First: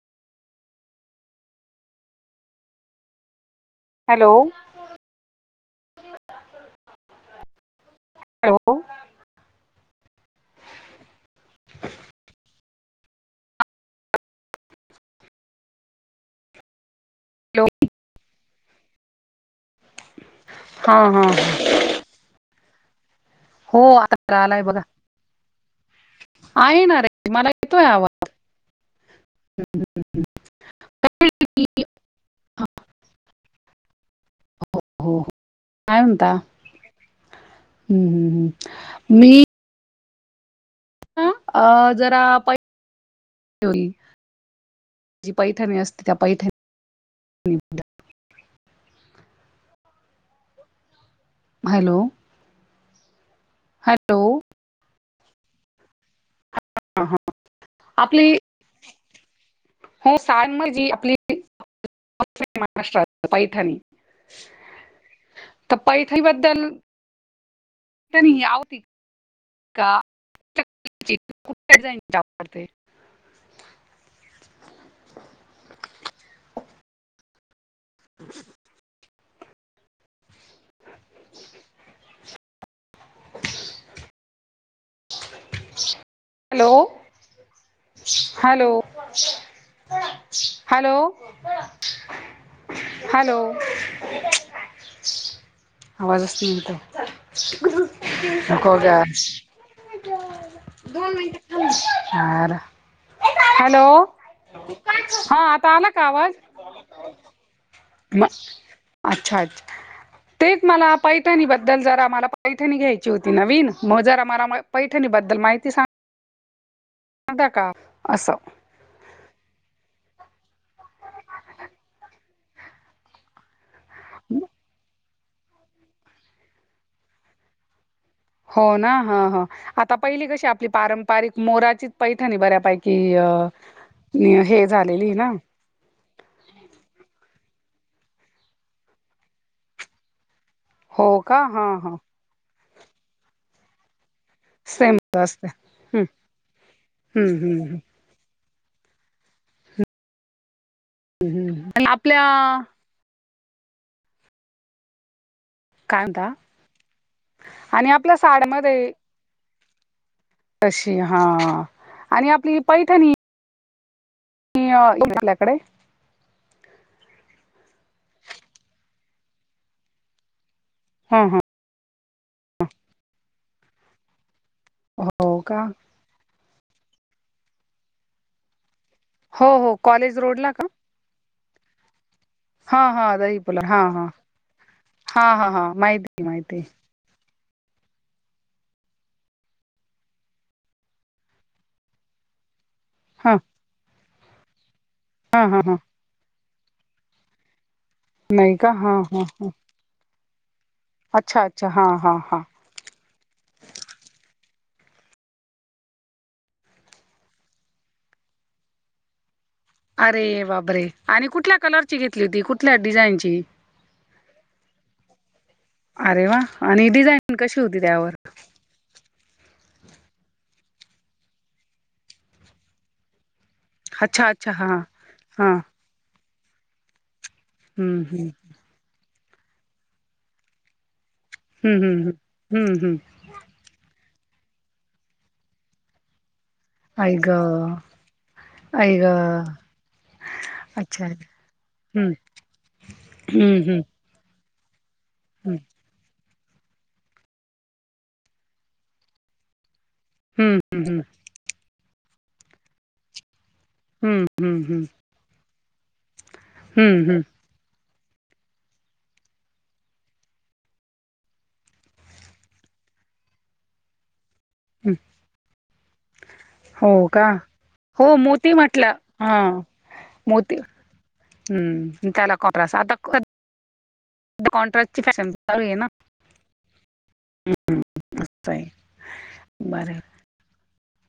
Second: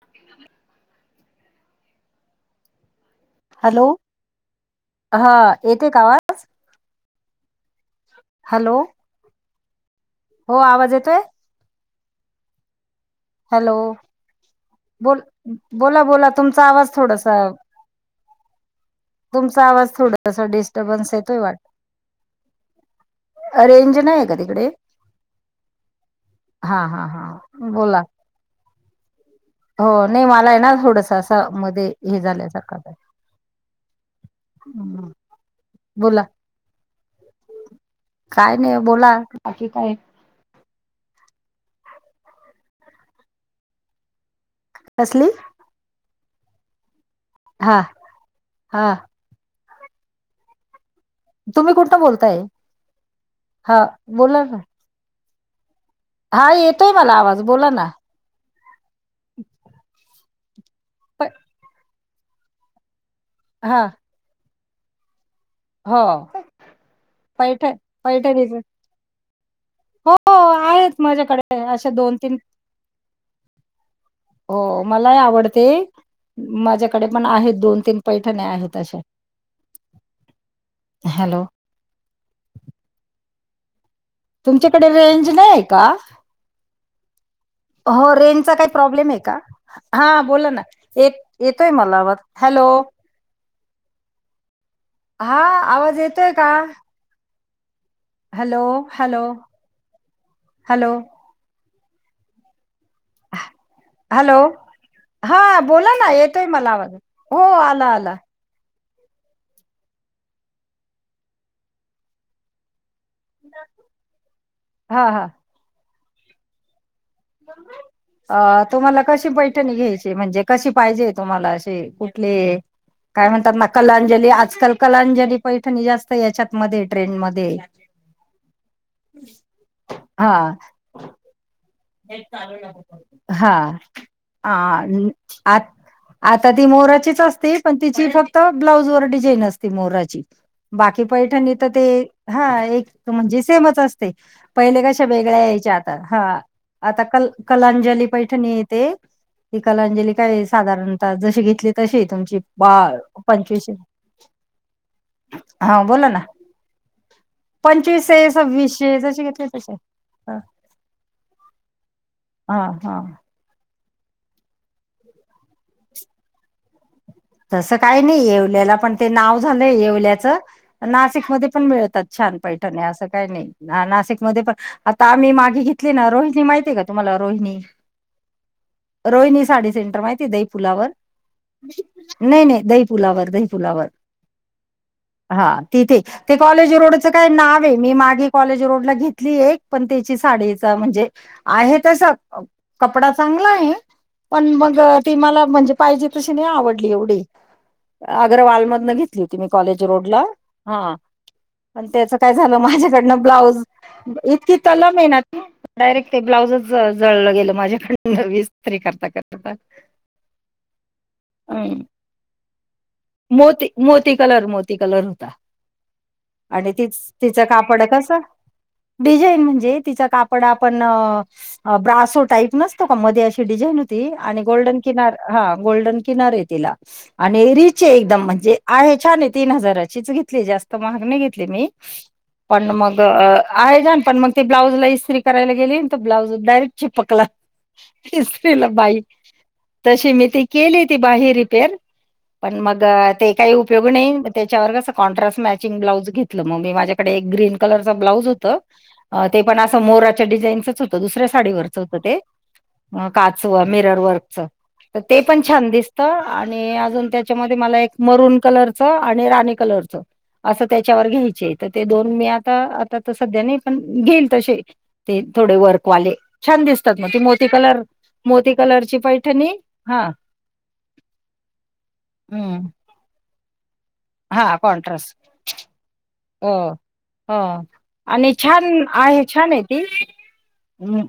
[unintelligible] Hello? Hello? हा, येते का, आवाज? हॅलो? हो, आवाज येतोय? [inaudible] हॅलो? बोल, बोला-बोला तुमचा आवाज थोडास चा, हॅलो तुमचा आवाज, थोडस हा डिस्टर्बन्स हा येतोय, वाट हो रेंज नहीये का, आता आलाय तिकडे? बघा आहे हां ना हां रे मला हां, येतोय बोला. आवाज हो, नही मालय ना, थोडंसं असं, मधे हे झाल्यासारखं हो हम्म हो, काय बोला म्हणता? हम्म, हम्म, हम्म. काय नही बोला, बाकी काय? ह्म, अ जरा, प कसली ठणी असतं, त्या पैठ हां, आ? तुम्ही हॅलो कुठंन बोलताय? हां, हॅलो बोला ना- हां, येतोय हा, मला हा. आवाज, बोला ना. आपली [unintelligible] साहन म्हजी, आपली प ती पश्चिम महाराष्ट्रत हा पैथणी, पैथणी बद्दल ही पैठ-पैठनिचं. आवडती का हो, आहेत माझ्याकडे, कुठल्या अशा डिझाईनची दोन-तीन आवडते हो मला य आवडते, माझ्याकडे पण आहेत, दोन-तीन पैठण्या, आहेत अश्या. हॅलो [inaudible] तुमच्याकडे, रेंज नही ये का? हॅलो? हो, रेंजचा काही हॅलो प्रॉब्लेम ये, का? हां, बोला ना, हॅलो येत-येतोय मला आवाज, हॅलो? हॅलो? हा आवाज येतोय आवाजच का? नही येत. हॅलो नको गं, हॅलो हॅलो दोन मिनटं थांब, [unintelligible] हॅलो हॅलो? हा हां आता आला बोला का ना, आवाज येतोय मला आवाज, हो आला आल अच्छा-अच्छ, तेचं मला पैठणीबद्दल, जरा माला पैठणी घ्यायची होती नवीन, म जरा माला, पैठणी हा हा बद्दल, माहिती सांग ता का? असं. अ तुम्हाला कशी पैठणी घ्यायची, म्हणजे कशी पाहिजे तुम्हाला, अशी कुठली? काय म्हणतात ना कलांजली, आजकाल कलांजली पैठणी, जास्त याच्यातमधे, ट्रेंडमधे. हो ना, हं हं, आता पहिली, हा कशी आपली पारंपरिक, मोराची पैठणी बऱ्यापैकी, हा य हे आ झालेली ना? आता, ती मोराचीचं असते, पण तिची फक्त, ब्लाउज वर डिझाईन असते, मोराची. बाकी, हो का पैठणी त, हा ते हा हां, एक म्हणजे, सेमचं असते, पहिले सेम कशा वेगळ्या, असते यायच्या आता, हम्म, हा. आता, हम्म, हम्म, कल-कलांजली पैठणी येते, ती कलांजली काय, साधारण आता हम्म, जशी हम्म. घेतली, आणि तशी ये आपल्या तुमची, बा-पंचवीशे हां, काय बोला ना. म्हणता आणि आपल्या पंचवीसे, साड्यामध्ये सव्वीसशे जशी घेतले, तशी. तशी हा. आणि हा आपली हा पैठणी [inaudible] तसं काही नाही. येवल्याला पण ते नाव झालंय येवल्याचं. पण हा हा नाशिकमध्ये पण मिळतात छान पैठण्या असं काही नाही, नाशिकमध्ये पण आता हो आम्ही का मागे घेतली ना. रोहिणी माहिती आहे का? तुम्हाला रोहिणी. रोहिणी हो साडी हो सेंटर कॉलेज माहिती दही रोडला का फुलावर? नाही नाही हा दही हा फुलावर दही पुला हा दहीफुलावर. हा हा. ति ती कॉलेज रोड वर त्या काही नाव आहे. मी मागे कॉलेज रोड ला घेतली एक. पण त्याची साडीचा म्हणजे आहे तसं. कपडा हा चांगला आहे. पण मग ती हा मला हा म्हणजे हा पाहिजे तशी नाही आवड ली. नाही अग्रवाल का मधून हा हा घेतली मी हा कॉलेज रोडला. हा. अच्छा अच्छा हा पण त्याच हा काय हा झालं माझ्याकडनं ब्लाऊज इतकी तलम येना ती डायरेक्ट ते ब्लाउजच जळलं गेलं माझ्याकडन ईस्त्री करता करता. अरे बापरे! आणि कुठल्या कलर ची घेतली होती? कुठल्या डिझाईनची? मोती मोती कलर मोती कलर होता अरे वा! आणि तीच डिझाईन तिचं कशी होती कापड कसं त्यावर? डिझाईन म्हणजे तिचं कापड आपण ब्रासो टाईप नसतं का मध्ये अशी डिझाईन ती अच्छा आणि अच्छा हा गोल्डन किनार हा गोल्डन किनार आहे तिला. आणि रिच आहे हम्म एकदम हम्म म्हणजे आहे छान आहे. तीन हजाराचीच घेतली जास्त महाग नाही घेतली मी. हम्म पण हम्म हम्म हम्म हम्म मग आहे जाण पण मग ते ब्लाउजला इस्त्री करायला गेली तर ब्लाउज डायरेक्ट आई चिपकला. ग ईस्त्रीला आई बाई. ग तशी मी ती केली. अच्छा तीबाही रिपेर हम्म पण मग ते काही हम्म उपयोग हम्म नाही त्याच्यावर कॉ्ट्रास मॅचिंग ब्लाउज घेतल. घेतला. मीमाझ्याकड ग्रिन कलरच ब्लाऊज होत तेपण असा मोर ते हम्म डिजाइनच हात ते दुसऱ्या साडीवरच होत ते. काच व मिरर वर्क हम्म च. हम्म हम्म हम्म ते पण छान दिसत. आणि अजून हम्म हम्म त्याच्यामध्ये मला एक मरुन कलर च आणि राणी कलर च. असं त्याच्यावर घ्यायचे तर ते दोन मी आता आता तर सध्या नाही पण घेईल तसे. ते थोडे वर्कवाले छान हो दिसतात मग ते. का मोती कलर हो मोती कलरची पैठणी हा. म मोती हम्म. त्याला हम्म कॉट्रस. आता कॉट्स हा कॉन्ट्रस. जाळले ना. हो हो. आणि छान आहे. छान आहे ती. बरं हम्.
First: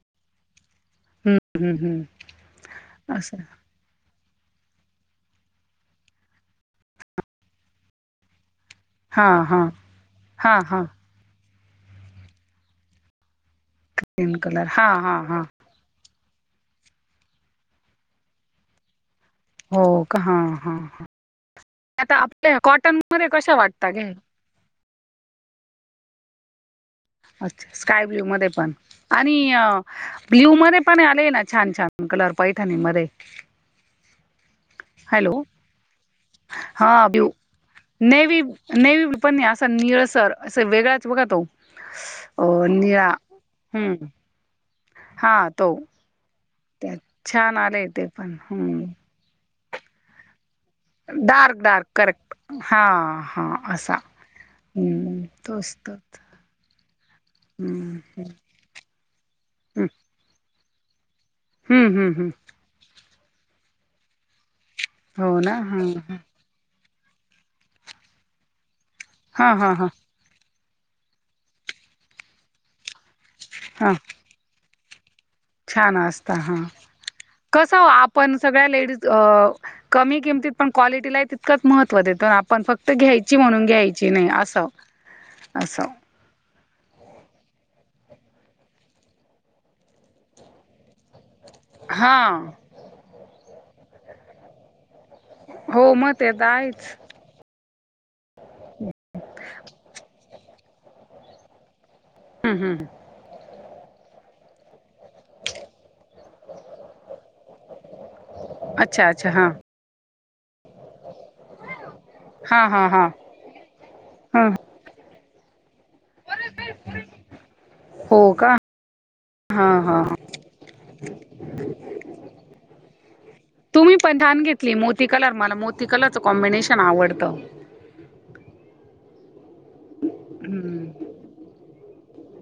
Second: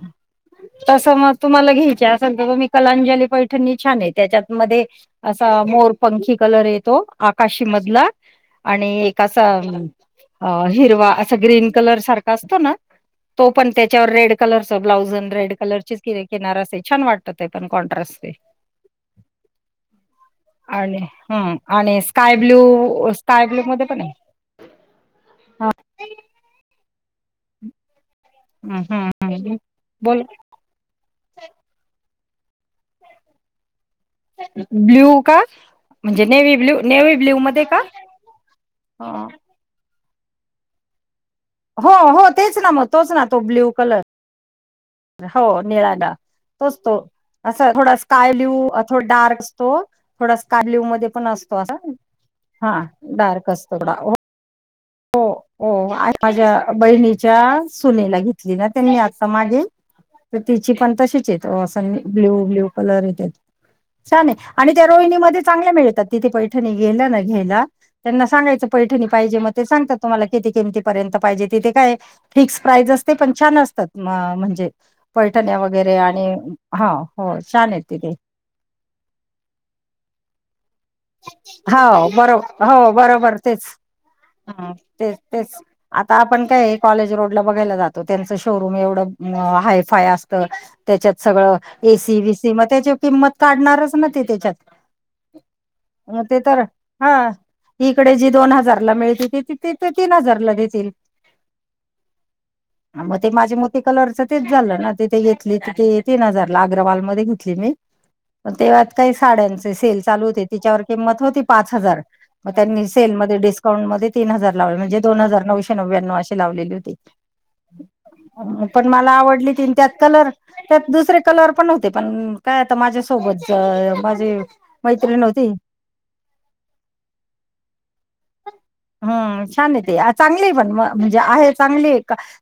तस मग हम्म तुम्हाला हम्म घ्यायच हम्म असल तुमी कलाजंली असं पैठणी छान आहे. त्याच्या मध्ये असा मोरपंखी कलर येतो आकाशीमधला. आणि एक हा असा हा हा हा हिरवा असं ग्रीन कलर सारखा असतो ना तो पण त्याच्यावर रेड ग्रीन कलर कलरचा हा ब्लाउज हा आण हा रेड कलरची कि किनार अस छान वाटत आसते ते पण कॉट्रा स ते. हो का हा हा आणि आता स्काय आपल्या ब्ल्यू कॉटन मध्ये स्काय कशा ब्लू मध्ये वाटता पण आहे. घे हा. अच्छा! स्काय ब्ल्यू मध्ये पण. हम्म हम्म आणि हम्म बोल ब्ल्यू मध्ये पणे आलेय ना छान छान कलर पैठनी मध्ये. ब्ल्यू का? हॅलो म्हणजे नेवी ब्ल्यू नेवी ब्ल्यू मध्ये का? सनई सर, असं वेगळ्याच बघा तो हो, हो, तेच अ ना मग, निळा तोच ना तो ब्ल्यू हम्म कलर हा हो तो निळाना तोच त्या तो, छान असं आले थोडा ते स्काय पण ल्यू थोड हम्म डार्क तो थोडा स्कार्ब ब्लू पण असतो डार्क अस, डार्क करेक्ट हा हा डार्क असतो असा बघा हम्म हो, तोच हो तोच माझ्या बहिणीच्या हम्म सुनेला घेतलेल्या ते मी अत्ता मागे हम्म तिची पण तशीच हम्म हम्म हम्म ब्ल्यू, ब्ल्यू कलर येत छान आहे, चालेल आणि त्या हो रोहिणीमध्ये ना चांगल्या मिळतात हा तिथे पैठणी धहनी गेला घेयला त्यांना सांगायचं पैठणी पाहिजे मग हा ते हा हा सांगतात तुम्हाला किती किमतीपर्यंत पाहिजे तिथे काय फिक्स प्राईज असते पण छान हा असतात म्हणजे पैठण्या वगैरे छान आणि असता हा ह हो छान कसं आहेत हो, तिथे आपण सगळ्या लेडीज कमी किमतीत आपण क्वालिटीला तितकंच महत्त्व हो देतो आपण बरोबर हो फक्त घ्यायची म्हणून घ्यायची नाही असं तेचं तेचं असं आपण काय कॉलेज रोडला बघायला जातो त्यांचं शोरूम एवढं हायफाय असतं त्याच्यात सगळं हा एसी, बी सी, मग त्याची किंमत काढणारच ना ते त्याच्यात मग ते तर हा इकडे जी दोन हजारला मिळते त त तिथे तीन हजारला देतील हम् हं ह मग ते माझे मोती कलरच तेचं झालं ना तिथे घेतली तिथे तीन हजारला अग्रवाल मध्ये घेतली मी मग तेव्हात अच्छा काही अच्छा हा साड्यांचे सेल चालू होते तिच्यावर किंमत होती पाच हजार, मग हा त्यांनी हा हा सेलमध्ये डिस्काउंट मध्ये तीन हा हजार लावली म्हणजे दोन हजार नऊशे नव्या्नव अशी लावलेली होती हो का पण मला आवडली तीन हा त्यात हा कलर त्यात दुसरे कलर पण होते, पण काय आता माझ्यासोबत तुम्ही पण माझे छान घेतली मोती कलर मला मोती कलरचं कॉम्बिनेशन आवडतं हम्म, छान येते चांगले पण हम्म मगं जे आहे चांगली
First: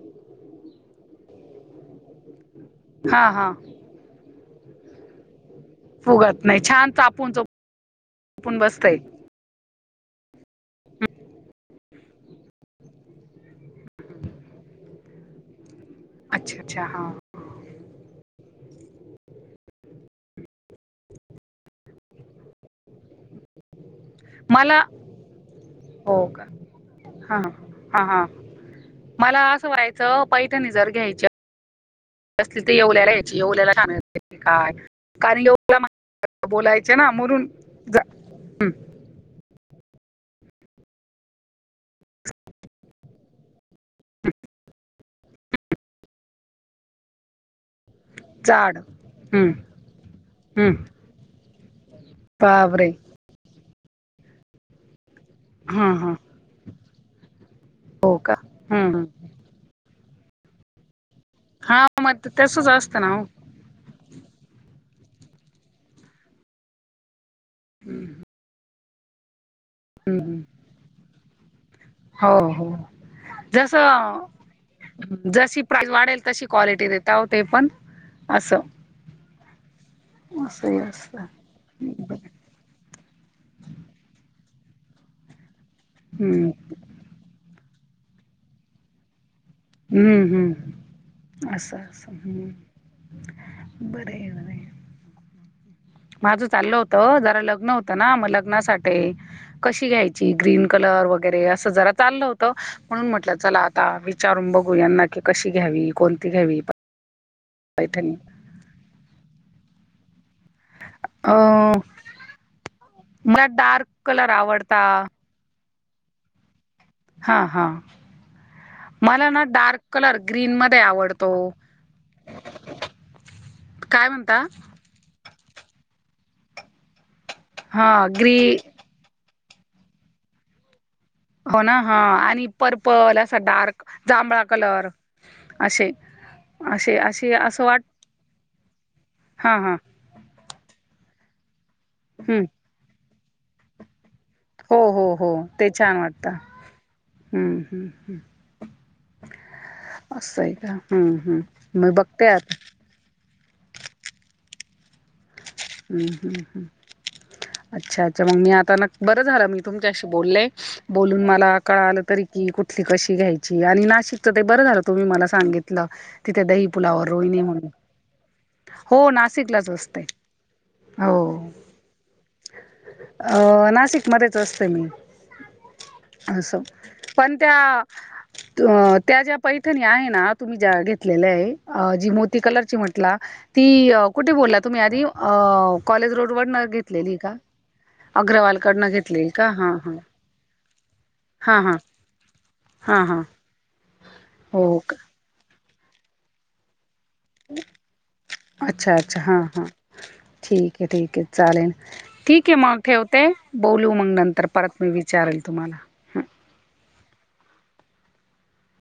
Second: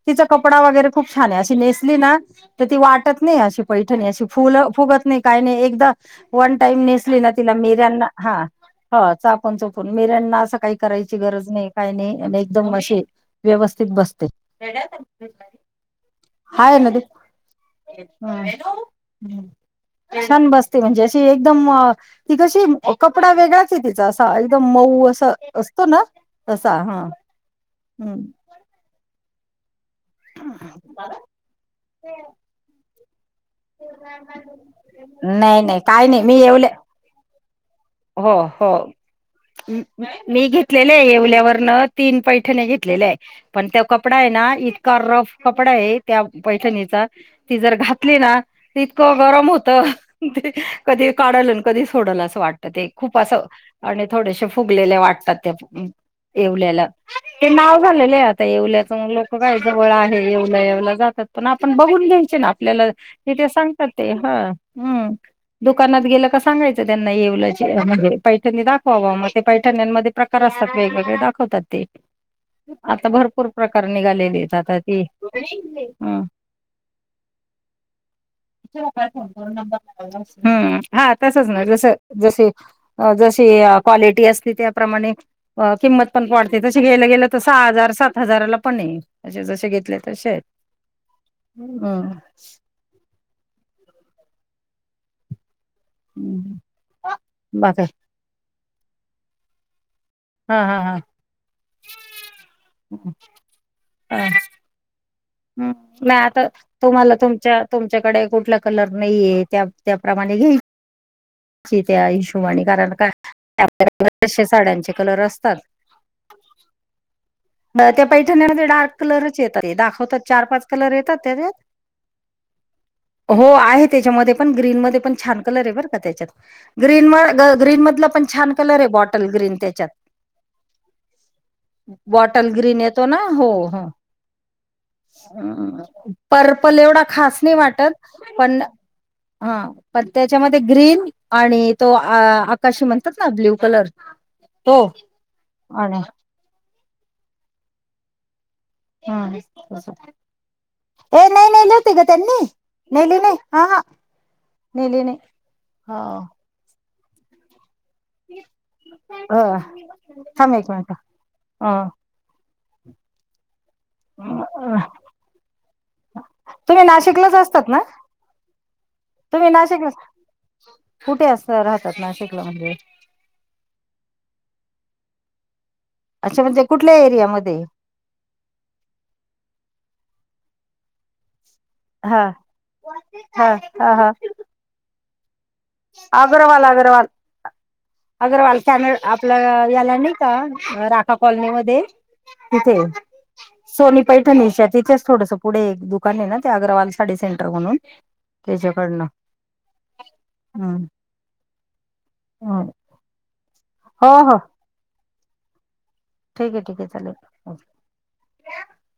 तिचा कपडा वगैरे खूप छान आहे अशी नेसली ना तर वाटत हा नाही हा अशी पैठणी अशी फुगत नाही, काही नाही एक फुगत वन नाही टाईम छान नेसली ना चापून तिला मिऱ्यांना हा चोपून बसतय हो चापण चोपून मिऱ्यांना असं काही करायची गरज नाही काही नाही एकदम अशी व्यवस्थित बसते अच्छा हाय अच्छा नदी हा छान बसते म्हणजे अशी एकदम तिथचं कपडा वे वेगळाच आहे तिचा असा एकदम मला मऊ अस असतो ना हो का तसा हा हा हम् हा मला असं व्हायचं पैठणी जर घ्यायची कसले ते येवला यायची येवल्याला छानय काट कारण नाही येवला नाही काय नाही मी मार्ग येवले बोलायचं चला ना मुरून हो हो मी घेतलेले आहे येवल्यावरनं तीन पैठणी घेतलेल्या आहे पण त्या कपडा आहे ना इतका रफ कपडा आहे त्या पैठणीचा ती जर घातली ना जाड इतकं गरम हं, होत ते कधी हं. कधी काढालं कधी सोडलं असं वाटतं बापरे खुप असं थोड्याशा फुगलेल्या वाटतात हा हा येवल्याला झालेले हो आहे का आता येवल्याच हं, हं. लोक काय जवळआहे येवला, येवला जातात पण आपण हा मग ते घ्यायचे ना, तसंच आपल्याला असतं ना हो हे काय सांग सांगतात ते, हम्! दुकानात गेलं सांगायचं त्यांना येवल. म्हणजे पैठणी दाखवावं. मग ते पैठण्या मध्ये हं, हं. प्रकार असतात वेगवेगळे दाखवतात ते. हो हो आता भरपूर प्रकार जसं निघालेली आहेत. आता ते, जशी प्राईज वाढेल हम. तशी क्वालिटी देेता ते पण. असं असं हे हा असतं तसचं ना, जसं, जसे अ जशी क्वालिटी असते, त्याप्रमाणे किंमत पण हम्म वाढते. जसे गेलं गेलं तर सहा हजार, सात हजाराला पण आहे घेतले हम्म, तसे आहेत हम्म, असं, असं हम्म. बरं आहे! बरं आहे. माझं चाललं होत, जरा लग्न बाकी होतं ना, म लग्नासाठी.... कशी घ्यायची हा ग्रीन हा हा हा. कलर वगैरे, असं जरा चाललं होतं, म्हणून म्हटलं चला आता विचारून बघू यां नक्की कशी हम्म. घ्यावी, नाही कोणती आता घ्यावी, प तुम्हाला, तुमच्या, तुमच्याकडे कुठला कलर नाहीेये, त्या त्याप्रमाणे घ्याय [unintelligible] ची, त्या हिशोबानी कारण का, मला डार्क आपल्याकडं कलर कशे आवडता साड्यांचे कलर असतात. हा हा त्या पैठणीमध्ये डार्क मला कलरच ना येतात, डार्क कलर दाखवतात चार- ग्रीन पाच मध्ये कलर येतात, आवडतो ते हो आहे, काय त्याच्यामध्ये म्हणता पण ग्रीन मध्ये पण छान कलर आहे बर त्याच्यात. ग्रीन म, ग्रीन हा मधला पण छान ग्री कलर आहे. बॉटल ग्रीन त्याच्यात. हो ना हा... आणि बॉटल ग्रीन येतो पर्पल ना असा डार्क जांभळा कलर- हं! असे पर्पल असे एवढा असे खास नाही असं वाट वाटत. पण.. हा. पण त्याच्यामध्ये ग्रीन आणि तो हम्म आकाशी म्हणतात ना ब्ल्यू कलर हो.. तो हो... हो... ते छान आणि वाटत. हम्म! हम् हा! का हम्म ए नाही, नाही हम्म मी नेहेलीवती ग बघते त्यांनी. आता नेहेली नाय, अ, ह नेहेली नाय. हम्म, हम्म, हम् अच्छा, अच्छ मग मी आता ना, बरं झालं मी तुमच्याशी बोलले. थांब एक मिनिट बोलून मला ह कळालं तरी की कुठली कशी घ्यायची आणि ना शिकत ते! बरं झालं, तुम्ही मला सांगितलं तिथे दही तुम्ही पुुलावर नाशिकलाच रोहिणे असतात म्हणून.... ना हो तुम्ही नाशिकलाच नाशिकला असते. कुठे हो असं राहतात नाशिकला म्हणजे.... अ नाशिक मध्येच असते मी, अच्छा असं, म्हणजे कुठल्या पण एरियामध्ये त्या अ, त्या ज्या पैठणी आहे ना, तुम्ही ज्या घेतलेल्या आहे अ, जी हा मोती कलरची म्हटला हा ती हा हा कुठे बोलला तुम्ही आधी अ कॉलेज रोडवरन घेतलेली आहे का? अगरवाल अग्रवालकडनं कॅनल, घेतलेली का आपलं हां याला हां नाही का, राखा हां हां कॉलनीमध्ये तिथे, हां हां सोनी पैठणीच्या हो का तिथेच थोडसं पुढे एक दुकान आहे ना, ते अग्रवाल साडी सेंटर म्हणून, त्याच्याकडन. हा.. हा... ठीक आहे, ठीक आहे, चालेल, ठीक आहे मग ठेवते, बोलू मग हो हो नंतर परत मी विचारेल तुम्हाला, ठीक आहे, ठीक आहे, चालेल.